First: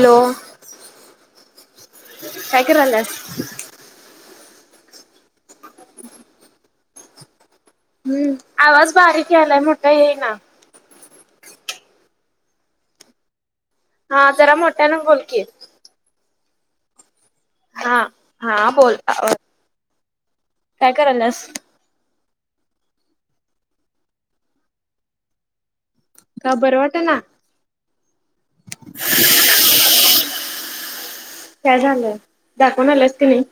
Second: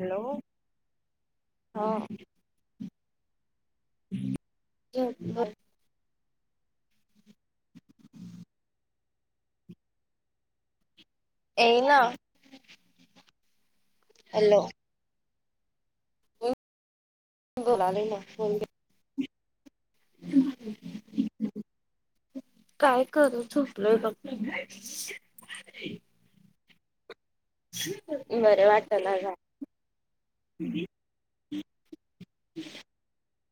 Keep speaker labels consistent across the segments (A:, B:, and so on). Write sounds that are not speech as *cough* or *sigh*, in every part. A: Hello? हा.
B: काय करायलास?
A: झोपलोय हम् *inaudible*
B: हम्म आवाज बारीक यायलाय मोठा येईना.
A: येना.
B: हा जरा मोठ्यानं बोलकी हा.
A: बोलाले ना
B: हा बोल
A: *inaudible*
B: काय करायलास?
A: काय करू? झोपलोय बघ
B: का बरं वाट ना?
A: बरं वाटना.
B: काय झालंय? दाखवून आलास की नाही?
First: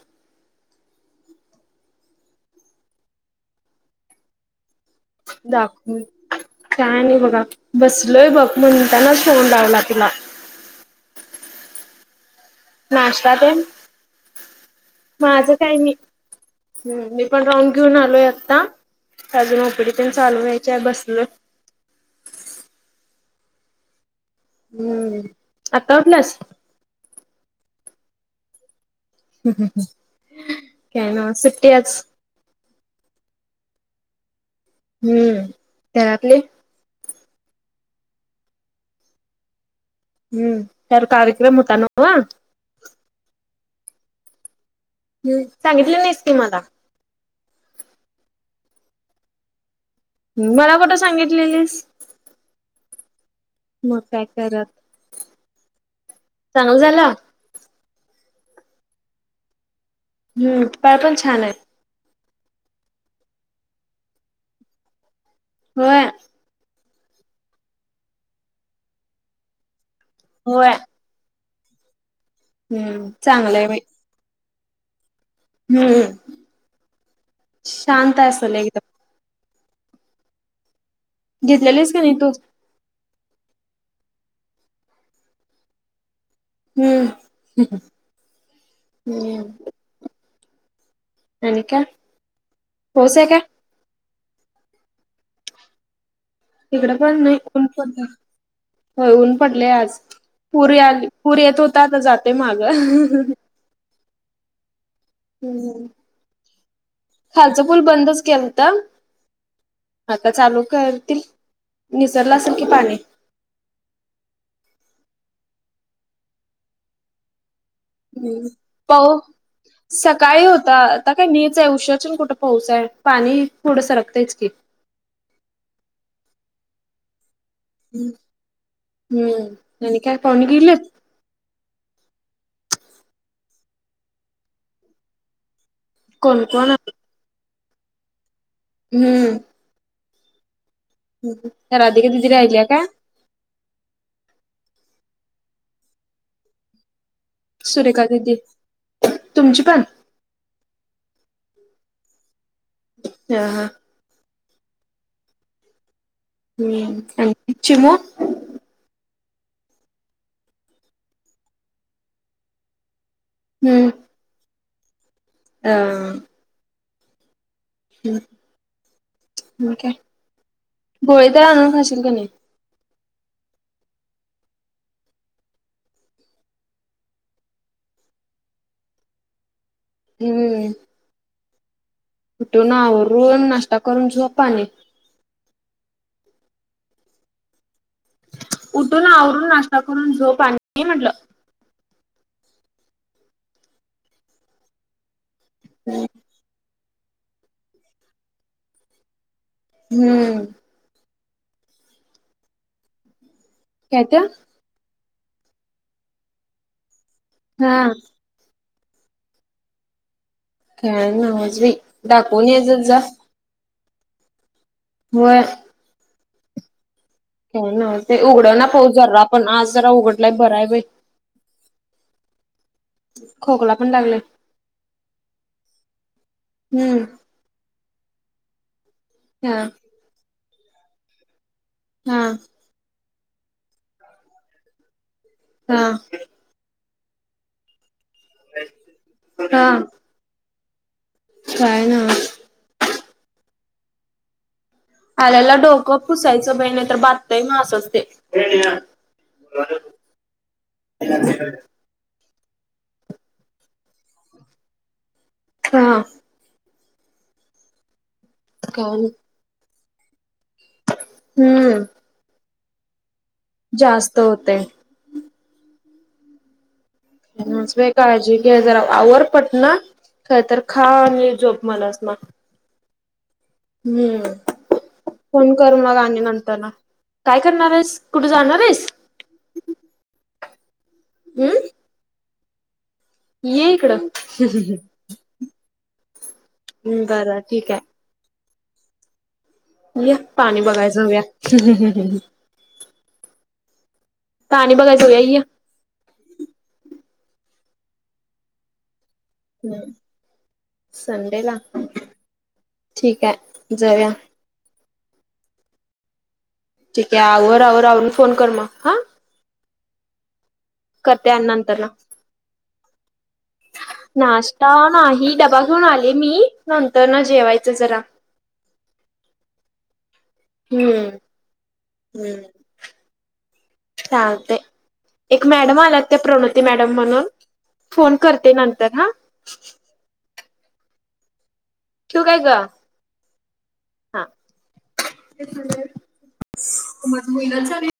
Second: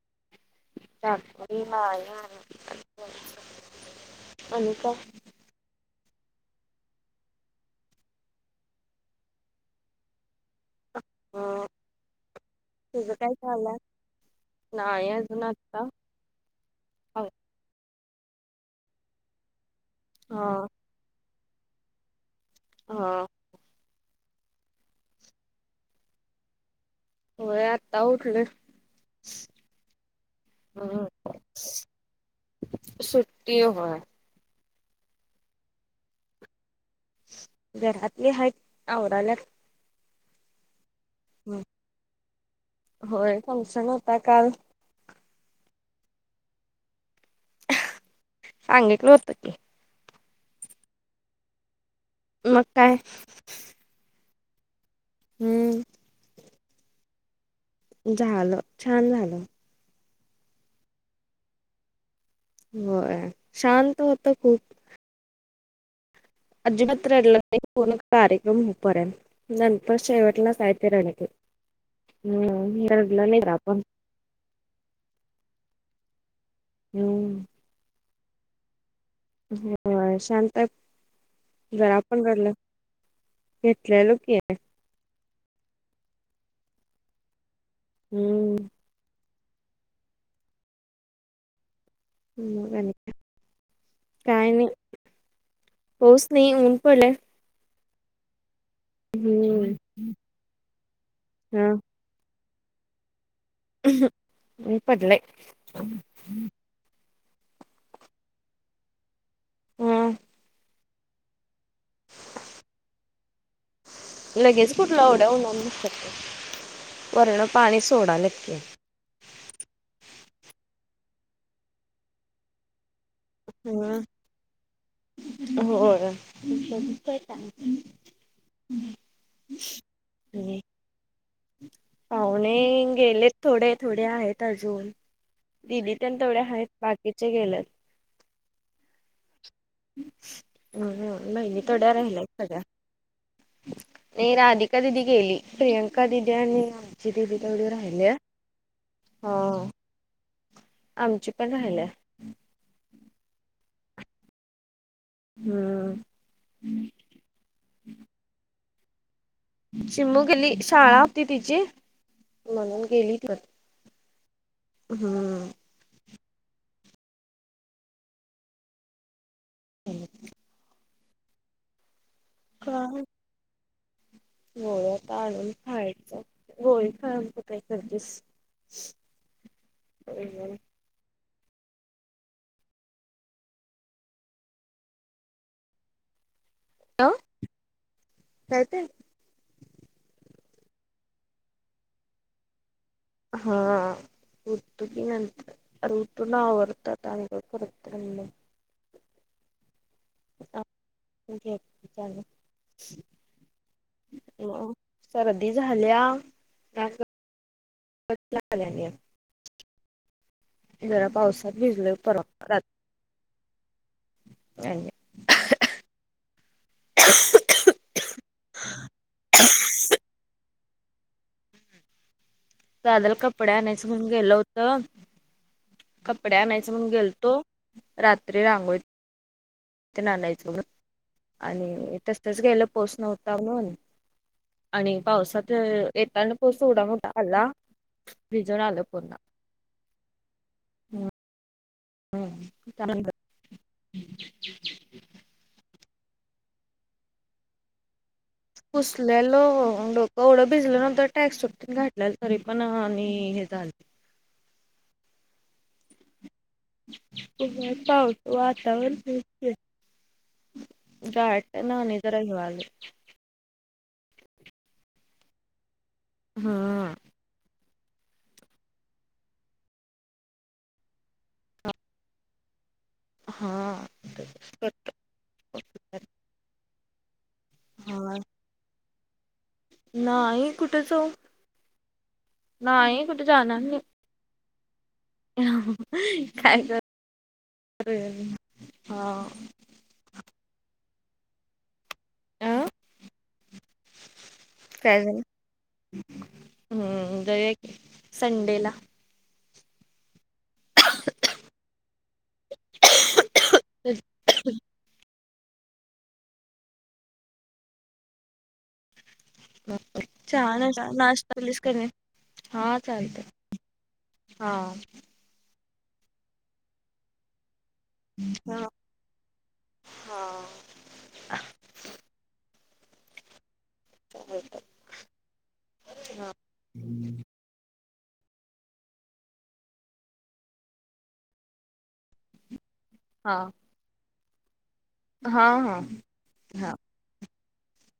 A: दाखून नही आला *inaudible* आणिन का *inaudible*
B: दाखवून, काय नाई बघा बसलोय बघ म्हणून त्यानच फोन लावला तुला.
A: ह. तुझं काय
B: नाश्ता तेन
A: चालंय? नाही अजून आत्ता
B: हम् मी पण राऊंड घेऊन आलोय आता, अजूून ओपिडी पण चालून
A: हा
B: व्हाईची आहे बसलो
A: हो.
B: हम्म. आता उठलास?
A: व्हय आता उठले.
B: हम मम, काय नाय सुट्टीच आहे आज.
A: सुट्टीये होय?
B: हम्म. घरातले?
A: घरातले आहेत, आवरालेत.
B: हम्म. काल कार्यक्रम होता ना व?
A: होय फंक्शन होता काल.
B: हम्म. सांगितल नाहीस तू मला?
A: हन सांगीतल व्हत की.
B: मला कुठं सांगितलेलीस?
A: मग काय?
B: मग कार्यक्रम
A: हम्म
B: चांगल झालं?
A: झालं, छान झालं.
B: हम्म. पाय पण छान आहेत.
A: होय. शांत होत खूप.
B: *unintelligible*
A: अजिबात रडले नाही पोर कार्यक्रम होईपर्यत. नंतर शेवट
B: होय. हम्म चांगलंय बाई
A: *unintelligible*
B: हम्म
A: हम्म
B: शांत आसल एकदम.
A: होय शांत
B: घेतलेलीस का
A: जरापण
B: तू?
A: रडल नाही. *unintelligible*
B: हम्म
A: हम्म
B: हम्म आणि काय पाऊस आहे काय?
A: काय नाही. पाऊस नाही ऊन पडलंय
B: इकडेपण नाही. ऊन पडलय. हो ऊन पडले
A: हम्म
B: आज. पूरी आली पूर येत
A: हा
B: होता आता जातोय माग.
A: ऊन पडलंय.
B: हम्म खालच पूल बंदच केलता.
A: हा
B: आता चालू करतील. निसरलं असेल की पाणी.
A: लगेच कुठलं आवड्या हो वरण पाणी सोडालेत
B: हम्म
A: की
B: पाहु सकाळी होता. आता काय मीच आहे. उश्याच्यान कुठं पाऊस आहे. पाणी पुढे
A: हा
B: सरकतयचकी.
A: होय
B: हम्म हम्म आणि काय, पाहुणे गेलेत.
A: पाहुणे गेलेत. थोडे थोडे आहेत अजून. दिदि तेवढे
B: कोण
A: आहेत.
B: कोण
A: बाकीचे गेलेत.
B: हम्म
A: होय होय नाही नाही थोड्या
B: राधिका दिदी
A: राहिल्यात सगळ्या.
B: राहिल्या काय?
A: नाही राधिका दिदी गेली. प्रियंका दिदी आणि ती दिदि तेवढी
B: सुरेखा
A: राहिलीय.
B: दिदी
A: हो
B: तुमची पण
A: आमची पण राहिल्या.
B: *unintelligible*
A: हम्म
B: हम्म आणि चिमु
A: चिमू गेली. शाळा होती तिची म्हणून गेली.
B: हम्म
A: हम्म
B: अ हम्म हम्म काय, गोळी तर आणुन खाशील का नाही.
A: *unintelligible* गोळ्यात आणून खायचा. गोळी खा अस काय करतीस. *unintelligible*
B: हम्म उठून आवरून नाष्टा करून झोप आणि.
A: अ
B: उठून आवरून नाश्ता करून झोप आणि म्हटलं.
A: हा ऊठतोकी नंतर अ उठुन आवरतात आहे. *unintelligible*
B: हम्म काय ते
A: *unintelligible* सर्दी झाल्या. नाक ग
B: हा.
A: *unintelligible* आल्या आल्या. जरा
B: काय
A: पावसात
B: नव्हच बाई
A: भिजलोय परवा
B: दाखवून यायचंच जा
A: रात्री
B: होय.
A: *unintelligible*
B: हो ना ते उघड ना पाऊस जरा पण आज जरा उघडलाय बरा हाय बाई. *unintelligible*
A: दादाला कपडे
B: खोकला
A: आणायचं
B: पण
A: म्हण
B: लागलाय
A: गेलं होत कपडे आणायच म्हणून
B: हम्म
A: गेलतो. रात्री रांगोळी
B: हा
A: तेन आनायचं आणि
B: हा
A: तसच गेलो. पाऊस नव्हता म्हणून आणि पावसात
B: हा
A: येतान पाऊस एवढा मोठा आला भिजून आलो पूर्ण.
B: हा काय नव.
A: हम्
B: आल्याला डोकं पुसायचं बाई नाही बादतय मग असंच ते.
A: पुसलेलो डोक एवढं भिजल नंतर ट्रॅकसूट तेल घातलेलं पुसल्यालो तरी पण आणि हे झालं
B: हा
A: पाऊसाच वातावरण
B: काय नाही
A: गारट्यान
B: हम्म
A: आणि जरा हे व्हालंय.
B: जास्त होतयं.
A: हम्म
B: काळजी घे जरा आवर पटण काय तर खा आणि झोप म्हणस मग.
A: हा
B: हम्म
A: तसंच करतो.
B: फोन कर मग आणि नंतर न काय करणार आहेस
A: हां.
B: कुठे जाणार हाईस.
A: नाही कुठ जाऊ.
B: हम्म
A: नाही जाणार
B: ये
A: नाही.
B: इकडं.
A: काय तर
B: बरं ठीक
A: हम्म हा
B: य पाणी बघायचं जाऊया.
A: अ?
B: पाणी बघायला
A: काय
B: जाऊया
A: झालं?
B: य.
A: हम्म जाऊया की संडेला.
B: संडे ला ठीक आहे जाऊया. ठीक हाय आवर आवरून फोन कर मग हा
A: चहा आणि
B: करते
A: नाश्ता
B: आणि
A: केलीस का
B: नंतर
A: नई
B: ना
A: हा चालत
B: नाश्ता नाही डबा घेऊन आले मी नंतर न जेवायच जरा.
A: ह हा हा
B: हम्म हम्म चालतय. एक मॅडम आलात ते प्रणोती मॅडम म्हणून फोन करते नंतर हा. ठिव काय गं
A: हा हां. हां.
B: माझं होईना झालय ग.